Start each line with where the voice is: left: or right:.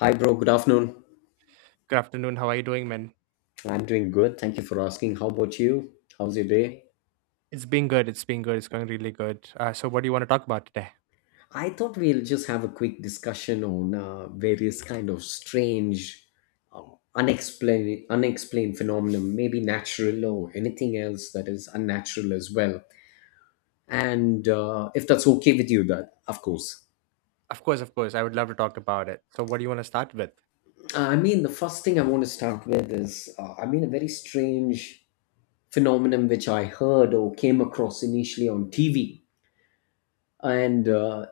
left: Hi, bro. Good afternoon.
right: Good afternoon. How are you doing, man?
left: I'm doing good. Thank you for asking. How about you? How's your day?
right: It's been good. It's been good. It's going really good. So, what do you want to talk about today?
left: I thought we'll just have a quick discussion on various kind of strange, uh, unexplained phenomenon, maybe natural or anything else that is unnatural as well. And if that's okay with you, that of course.
right: Of course, of course. I would love to talk about it. So, what do you want to start with?
left: I mean, the first thing I want to start with is, I mean, a very strange phenomenon which I heard or came across initially on TV and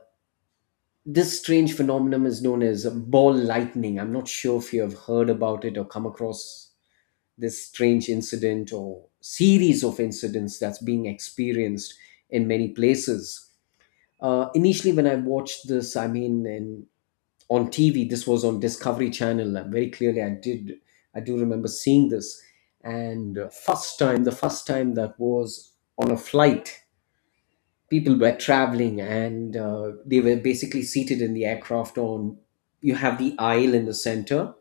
left: this strange phenomenon is known as ball lightning. I'm not sure if you have heard about it or come across this strange incident or series of incidents that's being experienced in many places. Initially, when I watched this, I mean, on TV, this was on Discovery Channel. And very clearly, I do remember seeing this. And first time, the first time that was on a flight, people were traveling and they were basically seated in the aircraft, on you have the aisle in the center,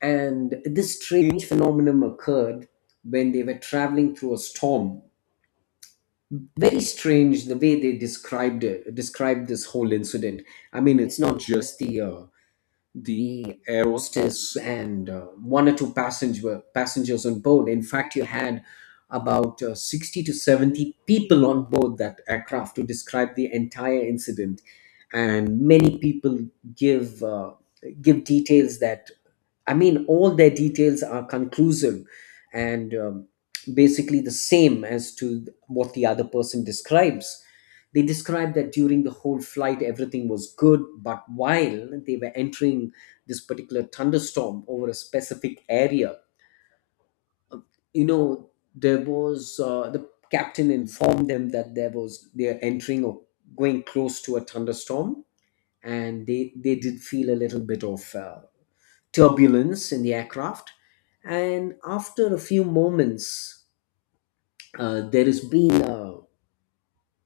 left: and this strange phenomenon occurred when they were traveling through a storm. Very strange the way they described this whole incident. I mean, it's not just the aerostess and one or two passengers on board. In fact, you had about 60 to 70 people on board that aircraft to describe the entire incident, and many people give uh, give details that, I mean, all their details are conclusive and basically the same as to what the other person describes. They describe that during the whole flight, everything was good, but while they were entering this particular thunderstorm over a specific area, you know, there was, the captain informed them that there was they're entering or going close to a thunderstorm, and they did feel a little bit of turbulence in the aircraft. And after a few moments, there has been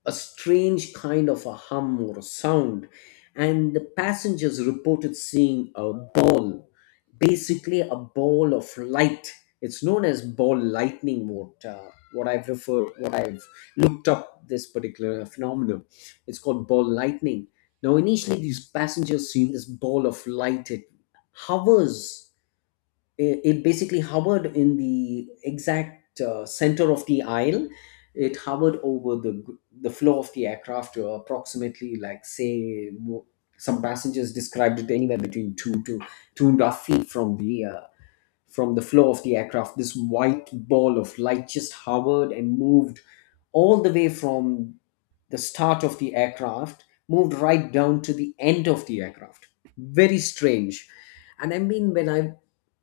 left: a strange kind of a hum or a sound, and the passengers reported seeing a ball, basically a ball of light. It's known as ball lightning. What I've referred, what I've looked up, this particular phenomenon, it's called ball lightning. Now, initially, these passengers seen this ball of light. Hovers it basically hovered in the exact center of the aisle. It hovered over the floor of the aircraft to approximately, like say some passengers described it anywhere between 2 to 2.5 feet from the floor of the aircraft. This white ball of light just hovered and moved all the way from the start of the aircraft, moved right down to the end of the aircraft. Very strange. And I mean, when I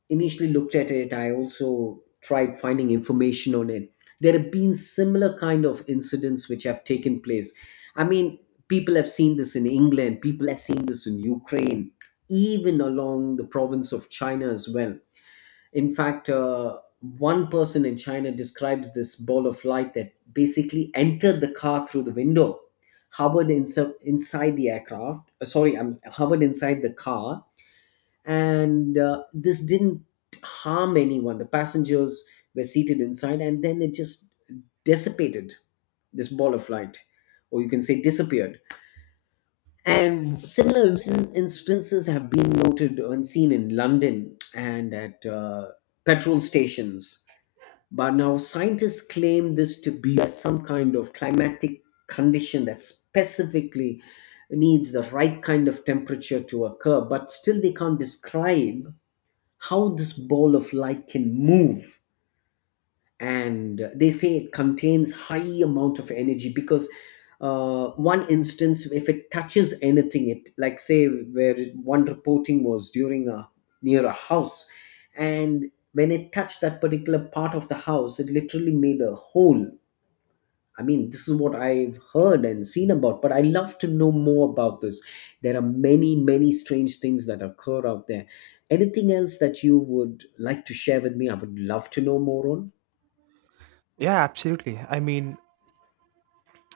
left: initially looked at it, I also tried finding information on it. There have been similar kind of incidents which have taken place. I mean, people have seen this in England, people have seen this in Ukraine, even along the province of China as well. In fact, one person in China describes this ball of light that basically entered the car through the window, inside the aircraft. Sorry, I'm hovered inside the car, and this didn't harm anyone. The passengers were seated inside, and then it just dissipated. This ball of light, or you can say, disappeared. And similar instances have been noted and seen in London and at petrol stations. But now scientists claim this to be some kind of climatic condition that specifically needs the right kind of temperature to occur, but still they can't describe how this ball of light can move, and they say it contains high amount of energy, because one instance if it touches anything, it like say one reporting was during a near a house, and when it touched that particular part of the house, it literally made a hole. I mean, this is what I've heard and seen about, but I love to know more about this. There are many, many strange things that occur out there. Anything else that you would like to share with me? I would love to know more on.
right: Yeah, absolutely. I mean,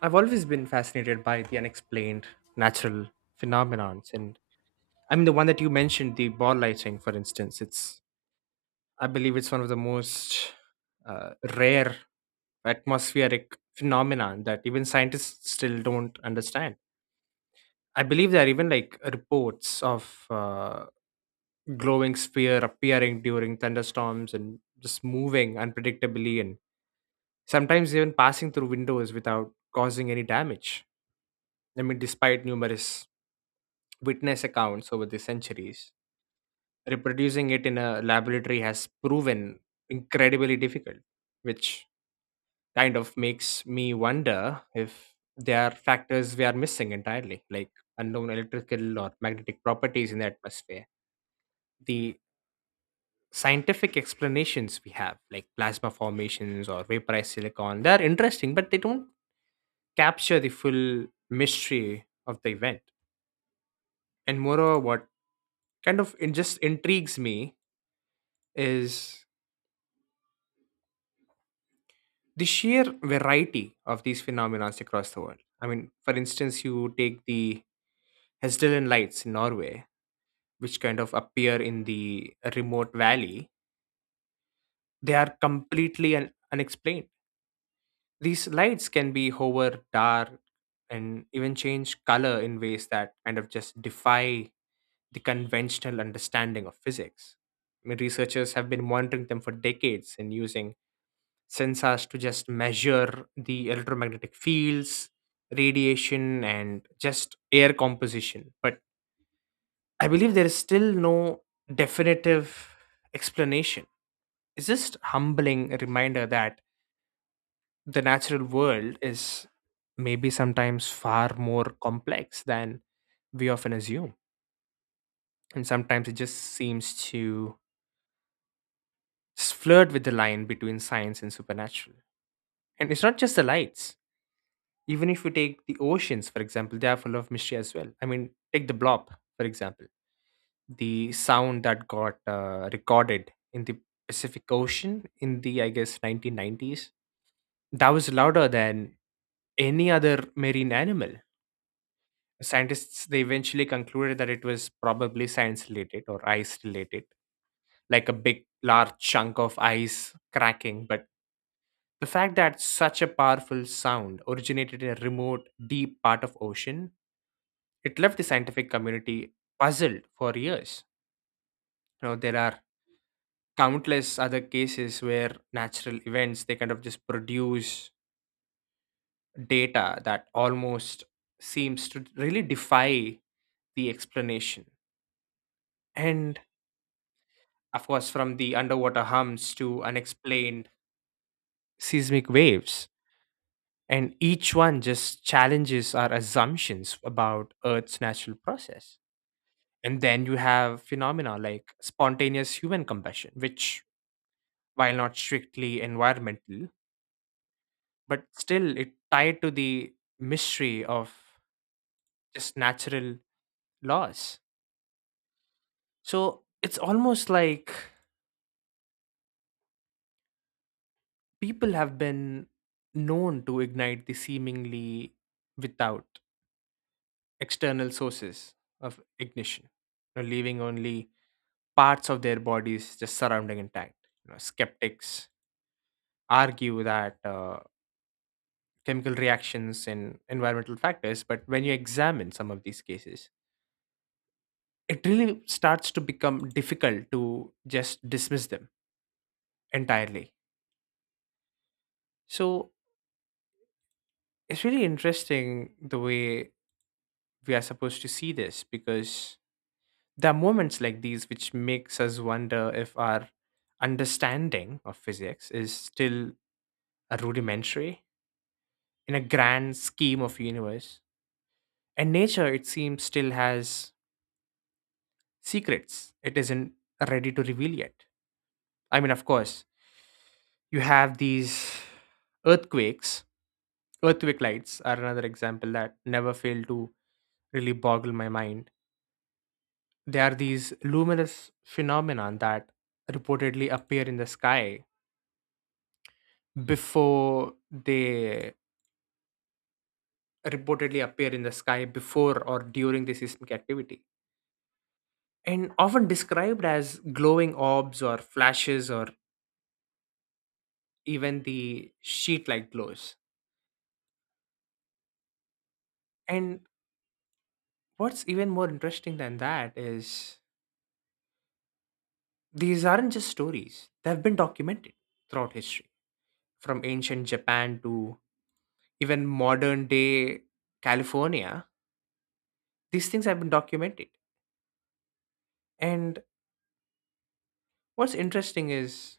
right: I've always been fascinated by the unexplained natural phenomenons. And I mean, the one that you mentioned, the ball lightning, for instance, I believe it's one of the most rare atmospheric phenomenon that even scientists still don't understand. I believe there are even like reports of glowing sphere appearing during thunderstorms and just moving unpredictably, and sometimes even passing through windows without causing any damage. I mean, despite numerous witness accounts over the centuries, reproducing it in a laboratory has proven incredibly difficult, which kind of makes me wonder if there are factors we are missing entirely, like unknown electrical or magnetic properties in the atmosphere. The scientific explanations we have, like plasma formations or vaporized silicon, they are interesting, but they don't capture the full mystery of the event. And moreover, what kind of it just intrigues me is the sheer variety of these phenomena across the world. I mean, for instance, you take the Hestdalen lights in Norway, which kind of appear in the remote valley, they are completely unexplained. These lights can be hover, dark, and even change color in ways that kind of just defy the conventional understanding of physics. I mean, researchers have been monitoring them for decades and using sensors to just measure the electromagnetic fields, radiation, and just air composition. But I believe there is still no definitive explanation. It's just humbling reminder that the natural world is maybe sometimes far more complex than we often assume. And sometimes it just seems to flirt with the line between science and supernatural. And it's not just the lights. Even if you take the oceans, for example, they are full of mystery as well. I mean, take the blob, for example, the sound that got recorded in the Pacific Ocean in the, I guess, 1990s. That was louder than any other marine animal. Scientists they eventually concluded that it was probably science related or ice related, like a big large chunk of ice cracking. But the fact that such a powerful sound originated in a remote, deep part of ocean, it left the scientific community puzzled for years. You know, there are countless other cases where natural events they kind of just produce data that almost seems to really defy the explanation, and of course, from the underwater hums to unexplained seismic waves. And each one just challenges our assumptions about Earth's natural process. And then you have phenomena like spontaneous human combustion, which, while not strictly environmental, but still it tied to the mystery of just natural laws. So it's almost like people have been known to ignite the seemingly without external sources of ignition, you know, leaving only parts of their bodies just surrounding intact. You know, skeptics argue that chemical reactions and environmental factors, but when you examine some of these cases, it really starts to become difficult to just dismiss them entirely. So it's really interesting the way we are supposed to see this, because there are moments like these which makes us wonder if our understanding of physics is still a rudimentary in a grand scheme of universe, and nature it seems still has secrets it isn't ready to reveal yet. I mean, of course, you have these earthquakes. Earthquake lights are another example that never fail to really boggle my mind. They are these luminous phenomenon that reportedly appear in the sky before they reportedly appear in the sky before or during the seismic activity, and often described as glowing orbs or flashes or even the sheet like glows. And what's even more interesting than that is these aren't just stories. They've been documented throughout history, from ancient Japan to even modern day California. These things have been documented. And what's interesting is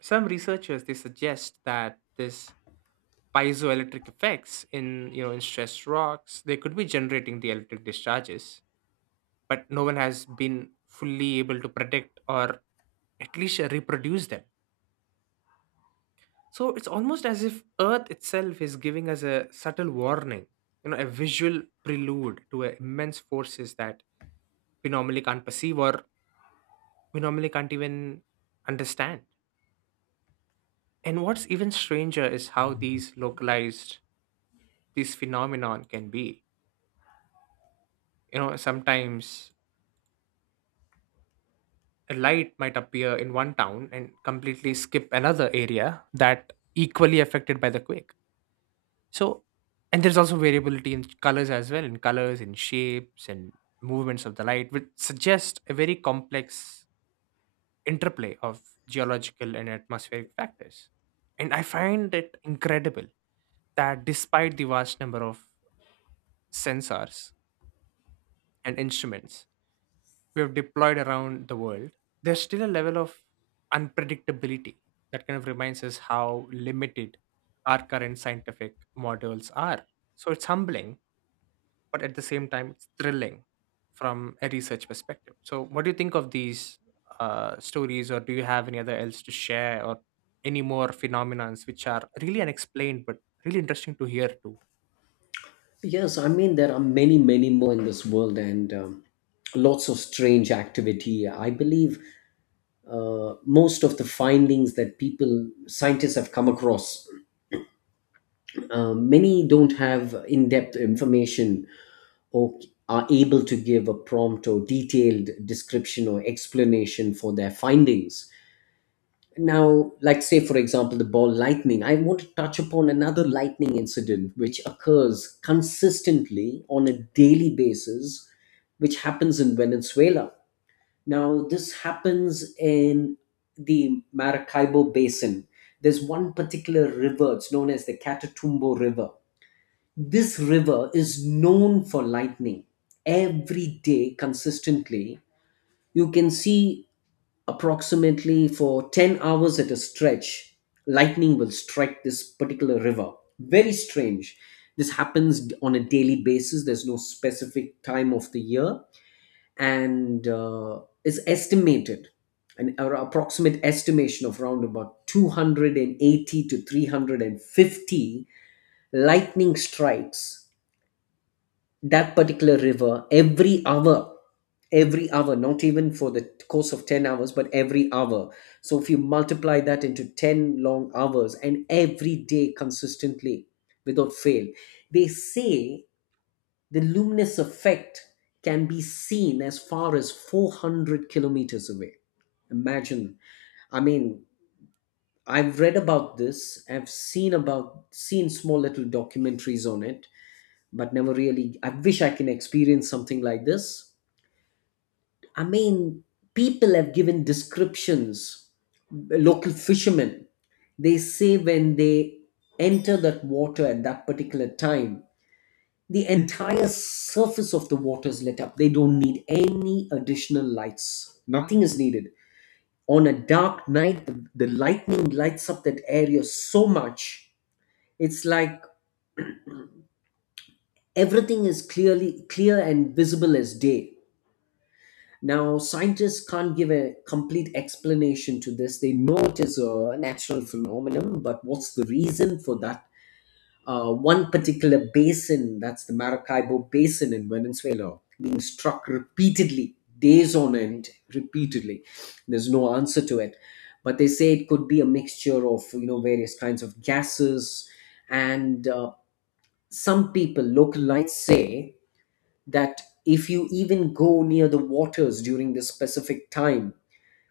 right: some researchers they suggest that this piezoelectric effects in, you know, in stressed rocks they could be generating the electric discharges, but no one has been fully able to predict or at least reproduce them. So it's almost as if Earth itself is giving us a subtle warning, you know, a visual prelude to a immense forces that we normally can't perceive or we normally can't even understand. And what's even stranger is how these localized these phenomenon can be. You know, sometimes a light might appear in one town and completely skip another area that equally affected by the quake. So, and there's also variability in colors as well, in colors, in shapes, and movements of the light, which suggest a very complex interplay of geological and atmospheric factors. And I find it incredible that despite the vast number of sensors and instruments we have deployed around the world, there's still a level of unpredictability that kind of reminds us how limited our current scientific models are. So it's humbling, but at the same time, it's thrilling from a research perspective. So, what do you think of these stories, or do you have any other else to share, or any more phenomenons which are really unexplained but really interesting to hear too?
left: Yes, I mean, there are many, many more in this world, and lots of strange activity. I believe most of the findings that people, scientists have come across, many don't have in depth information, or are able to give a prompt or detailed description or explanation for their findings. Now, like say for example, the ball lightning, I want to touch upon another lightning incident which occurs consistently on a daily basis, which happens in Venezuela. Now, this happens in the Maracaibo Basin. There's one particular river, it's known as the Catatumbo River. This river is known for lightning every day consistently. You can see approximately for 10 hours at a stretch lightning will strike this particular river. Very strange, this happens on a daily basis. There's no specific time of the year, and is estimated, approximate estimation of around about 280 to 350 lightning strikes that particular river every hour. Every hour, not even for the course of 10 hours, but every hour. So if you multiply that into 10 long hours, and every day consistently without fail, they say the luminous effect can be seen as far as 400 kilometers away. Imagine. I mean, I've read about this, I've seen small little documentaries on it, but never really. I wish I can experience something like this. I mean, people have given descriptions. Local fishermen, they say when they enter that water at that particular time, the entire surface of the water is lit up. They don't need any additional lights, nothing is needed. On a dark night, the lightning lights up that area so much. It's like everything is clear and visible as day. Now, scientists can't give a complete explanation to this. They know it is a natural phenomenon, but what's the reason for that? One particular basin, that's the Maracaibo Basin in Venezuela, being struck repeatedly, days on end, repeatedly. There's no answer to it. But they say it could be a mixture of, you know, various kinds of gases, and some people, local lights say that if you even go near the waters during this specific time,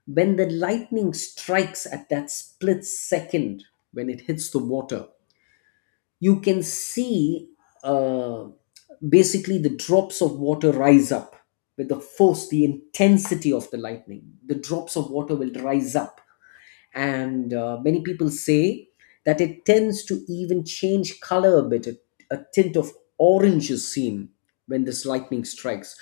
left: when the lightning strikes, at that split second when it hits the water, you can see uh, basically the drops of water rise up with the force, the intensity of the lightning. The drops of water will rise up, and many people say that it tends to even change color a bit. A tint of orange is seen when this lightning strikes.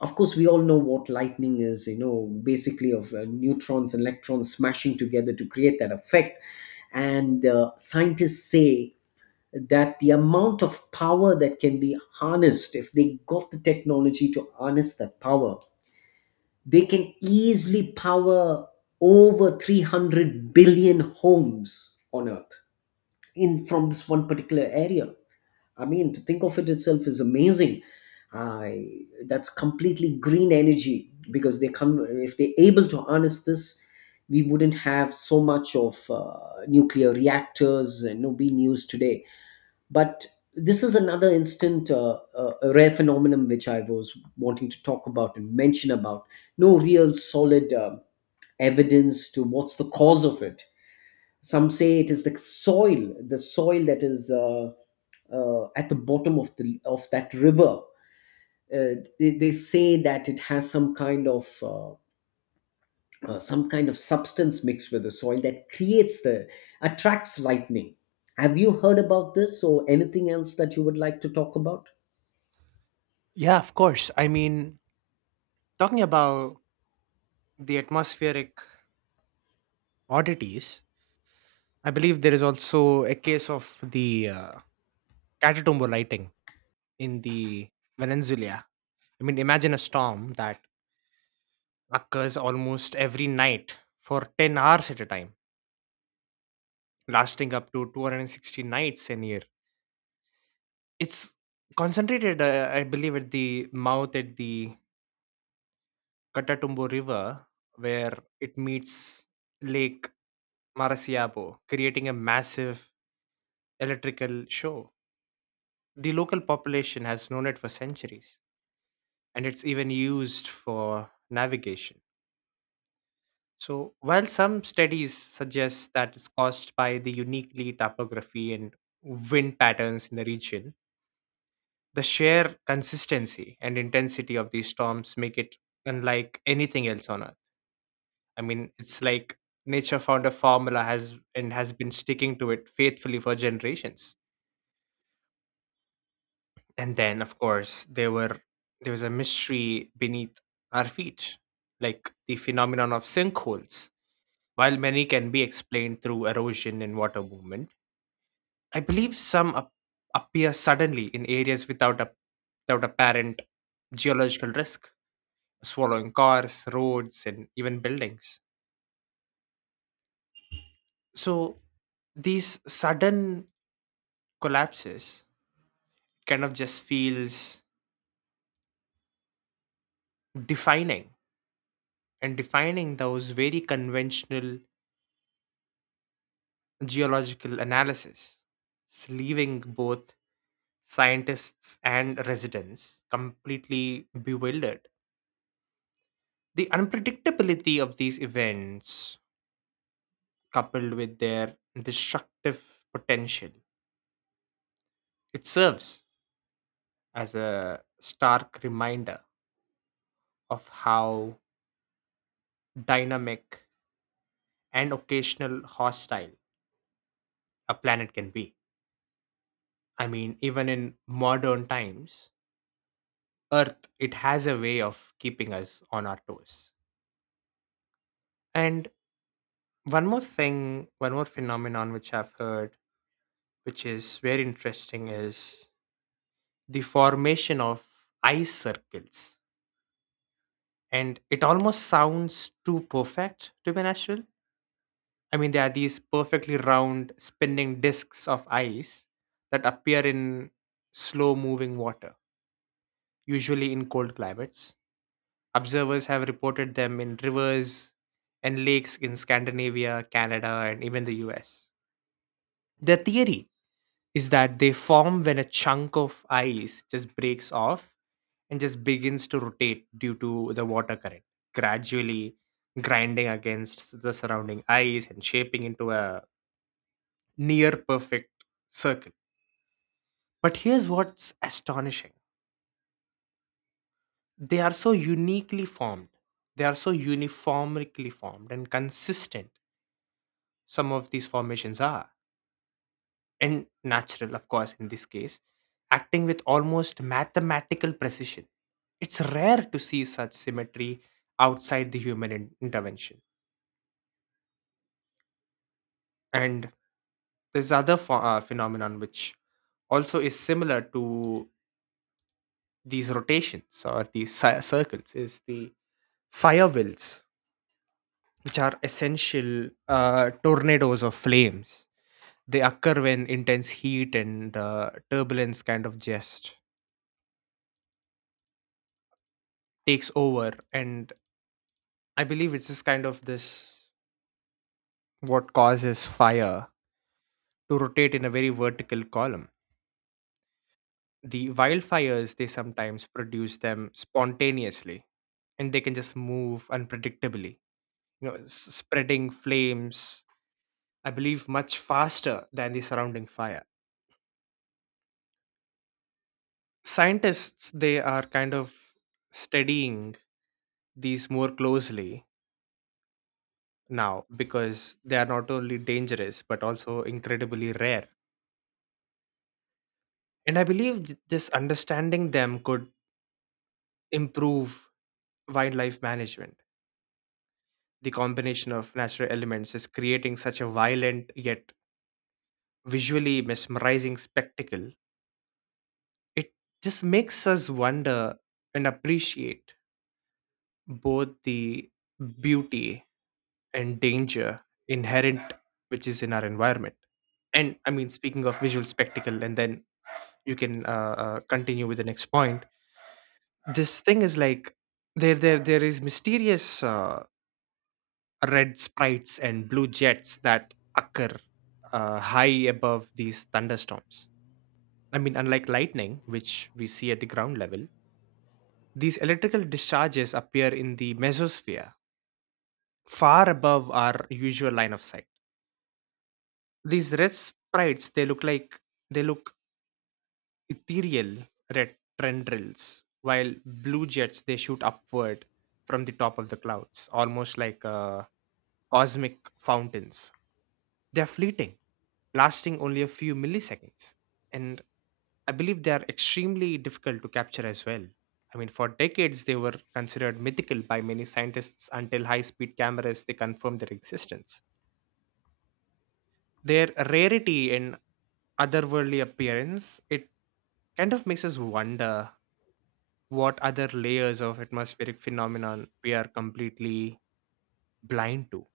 left: Of course, we all know what lightning is. You know, basically of neutrons and electrons smashing together to create that effect. And scientists say that the amount of power that can be harnessed, if they got the technology to harness that power, they can easily power over 300 billion homes on earth, in from this one particular area. I mean, to think of it itself is amazing. I that's completely green energy, because they come, if they're able to harness this, we wouldn't have so much of nuclear reactors and you being used today. But this is another instant, a rare phenomenon which I was wanting to talk about and mention about. No real solid evidence to what's the cause of it. Some say it is the soil, the soil that is at the bottom of the of that river. They say that it has some kind of substance mixed with the soil that creates the attracts lightning. Have you heard about this, or anything else that you would like to talk about?
right: Yeah, of course. I mean, talking about the atmospheric oddities, I believe there is also a case of the Catatumbo lighting in the Venezuela. I mean, imagine a storm that occurs almost every night for 10 hours at a time, lasting up to 260 nights in a year. It's concentrated, I believe, at the mouth at the Catatumbo River, where it meets Lake Marasiabo, creating a massive electrical show. The local population has known it for centuries, and it's even used for navigation. So, while some studies suggest that it's caused by the uniquely topography and wind patterns in the region, the sheer consistency and intensity of these storms make it unlike anything else on Earth. I mean, it's like nature found a formula has and has been sticking to it faithfully for generations. And then, of course, there was a mystery beneath our feet, like the phenomenon of sinkholes. While many can be explained through erosion and water movement, I believe some appear suddenly in areas without apparent geological risk, swallowing cars, roads, and even buildings. So these sudden collapses kind of just feels defining defining those very conventional geological analysis. It's leaving both scientists and residents completely bewildered. The unpredictability of these events, coupled with their destructive potential, it serves as a stark reminder of how dynamic and occasional hostile a planet can be. I mean, even in modern times, Earth it has a way of keeping us on our toes. And one more thing, one more phenomenon which I've heard, which is very interesting, is the formation of ice circles. And it almost sounds too perfect to be natural. I mean, there are these perfectly round spinning discs of ice that appear in slow moving water, usually in cold climates. Observers have reported them in rivers and lakes in Scandinavia, Canada, and even the US. Their theory is that they form when a chunk of ice just breaks off and just begins to rotate due to the water current, gradually grinding against the surrounding ice and shaping into a near perfect circle. But here's what's astonishing: they are so uniquely formed, they are so uniformly formed and consistent, some of these formations are. And natural, of course, in this case, acting with almost mathematical precision. It's rare to see such symmetry outside the human intervention. And there's other phenomenon which also is similar to these rotations or these circles is the fire wheels, which are essential tornadoes of flames. They occur when intense heat and turbulence kind of just takes over, and I believe it's just kind of this what causes fire to rotate in a very vertical column. The wildfires, they sometimes produce them spontaneously and they can just move unpredictably, you know, spreading flames, I believe, much faster than the surrounding fire. Scientists, they are kind of studying these more closely now because they are not only dangerous but also incredibly rare. And I believe this understanding them could improve wildlife management. The combination of natural elements is creating such a violent yet visually mesmerizing spectacle. It just makes us wonder and appreciate both the beauty and danger inherent which is in our environment. And I mean, speaking of visual spectacle, and then you can continue with the next point. This thing is like there is mysterious red sprites and blue jets that occur high above these thunderstorms. I mean, unlike lightning which we see at the ground level, these electrical discharges appear in the mesosphere, far above our usual line of sight. These red sprites they look ethereal red tendrils, while blue jets they shoot upward from the top of the clouds, almost like cosmic fountains. They are fleeting, lasting only a few milliseconds, and I believe they are extremely difficult to capture as well. I mean, for decades they were considered mythical by many scientists until high-speed cameras they confirmed their existence. Their rarity and otherworldly appearance it kind of makes us wonder what other layers of atmospheric phenomenon we are completely blind to.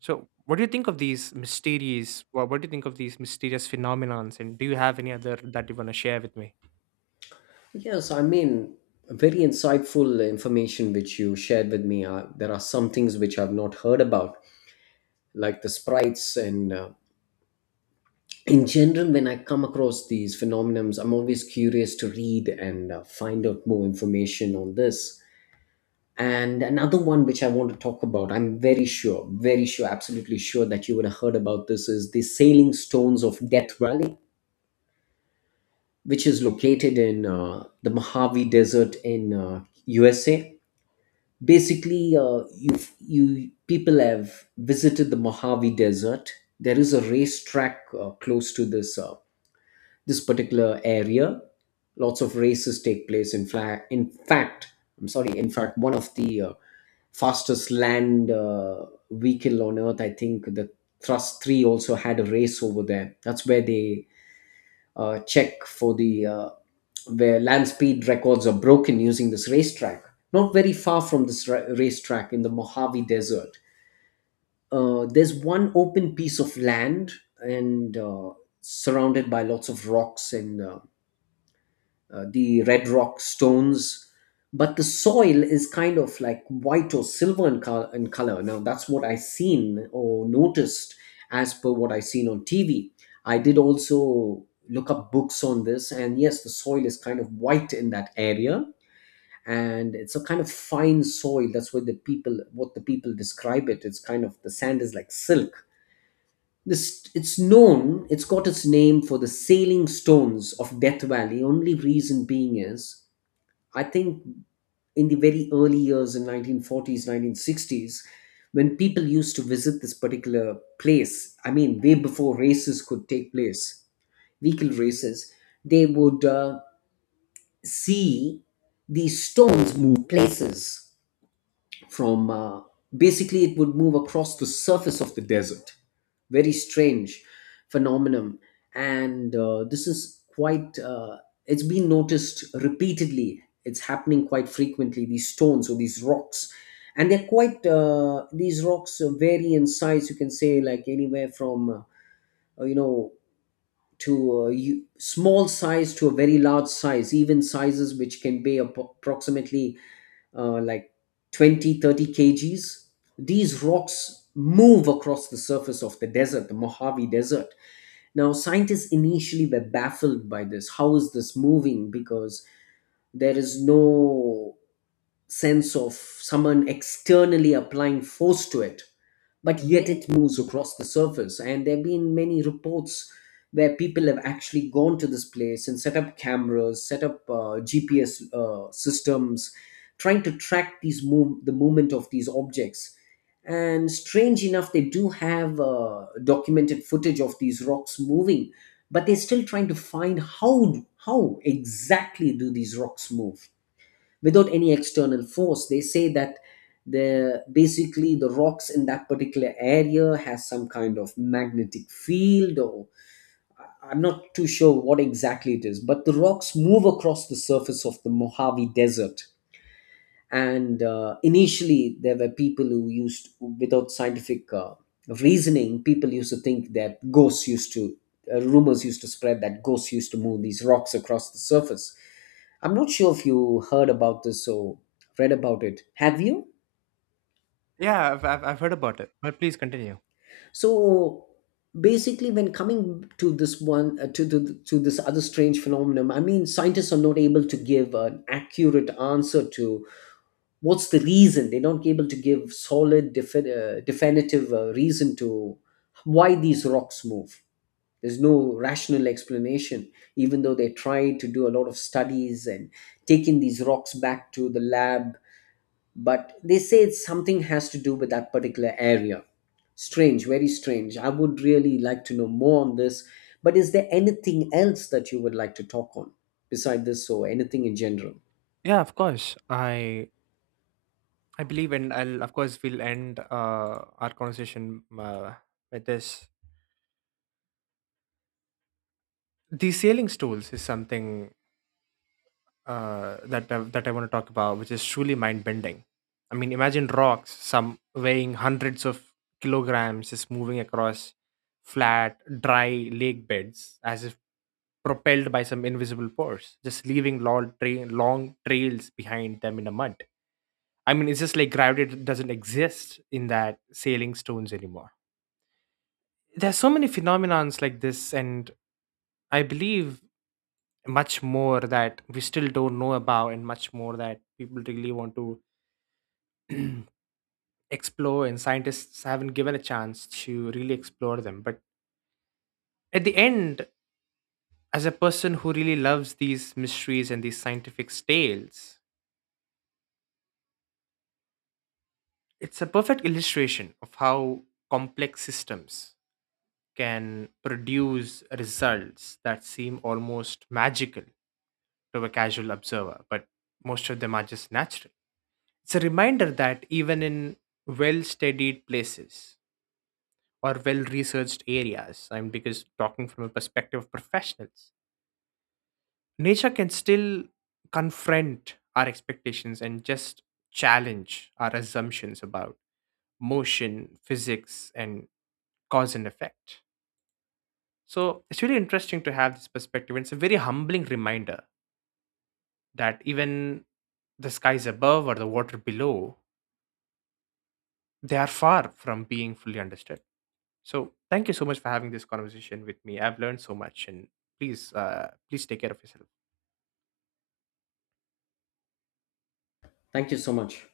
right: So what do you think of these mysterious what do you think of these mysterious phenomenons, and do you have any other that you want to share with me?
left: Yes, I mean, very insightful information which you shared with me. There are some things which I've not heard about, like the sprites. And in general, when I come across these phenomenons, I'm always curious to read and find out more information on this. And another one which I want to talk about, I'm very sure, absolutely sure that you would have heard about this, is the Sailing Stones of Death Valley, which is located in the Mojave Desert in USA. Basically you, you people have visited the Mojave Desert. There is a racetrack close to this this particular area. Lots of races take place. In fact, I'm sorry. In fact, one of the fastest land vehicle on Earth, I think, the Thrust Three also had a race over there. That's where they check for the where land speed records are broken using this racetrack. Not very far from racetrack in the Mojave Desert, There's one open piece of land and surrounded by lots of rocks and the red rock stones, but the soil is kind of like white or silver in color. Now, that's what I seen or noticed as per what I seen on TV. I did also look up books on this, and yes, the soil is kind of white in that area. And it's a kind of fine soil. That's what what the people describe it. It's kind of the sand is like silk. This It's known. It's got its name for the sailing stones of Death Valley. Only reason being is I think in the very early years in 1940s, 1960s, when people used to visit this particular place, I mean, way before races could take place, vehicle races, they would see these stones move places from basically it would move across the surface of the desert. Very strange phenomenon. And this is quite It's been noticed repeatedly. It's happening quite frequently, these stones or these rocks, and they're quite these rocks vary in size. You can say like anywhere from uh, you know small size to a very large size, even sizes which can be approximately uh, like 20, thirty 30 kgs. These rocks move across the surface of the desert, the Mojave Desert. Now, scientists initially were baffled by this. How is this moving? Because there is no sense of someone externally applying force to it, but yet it moves across the surface. And there have been many reports where people have actually gone to this place and set up cameras, set up GPS systems, trying to track the movement of these objects. And strange enough, they do have documented footage of these rocks moving, but they're still trying to find how exactly do these rocks move without any external force. They say that the basically the rocks in that particular area has some kind of magnetic field, or I'm not too sure what exactly it is, but the rocks move across the surface of the Mojave Desert. And Initially there were people who used without scientific reasoning. People used to think that ghosts used to rumors used to spread that ghosts used to move these rocks across the surface. I'm not sure if you heard about this or read about it, have you?
right: Yeah, I've heard about it, but please continue.
left: So basically, when coming to this one, to this other strange phenomenon, I mean, scientists are not able to give an accurate answer to what's the reason. They're not able to give solid, definitive reason to why these rocks move. There's no rational explanation, even though they tried to do a lot of studies and taking these rocks back to the lab, but they say it's something has to do with that particular area. Strange, very strange. I would really like to know more on this, but is there anything else that you would like to talk on beside this or anything in general?
right: Yeah, of course. I believe, and I'll, of course, we'll end our conversation with this, the sailing stools is something that I want to talk about, which is truly mind bending. I mean, imagine rocks, some weighing hundreds of kilograms, is moving across flat, dry lake beds as if propelled by some invisible force, just leaving long trails behind them in the mud. I mean, it's just like gravity doesn't exist in that sailing stones anymore. There's so many phenomenons like this, and I believe much more that we still don't know about, and much more that people really want to explore and scientists haven't given a chance to really explore them. But at the end, as a person who really loves these mysteries and these scientific tales, it's a perfect illustration of how complex systems can produce results that seem almost magical to a casual observer, but most of them are just natural. It's a reminder that even in well studied places or well researched areas, I'm because talking from a perspective of professionals, nature can still confront our expectations and just challenge our assumptions about motion, physics, and cause and effect. So it's really interesting to have this perspective. It's a very humbling reminder that even the skies above or the water below, they are far from being fully understood. So thank you so much for having this conversation with me. I've learned so much, and please, please take care of yourself.
left: Thank you so much.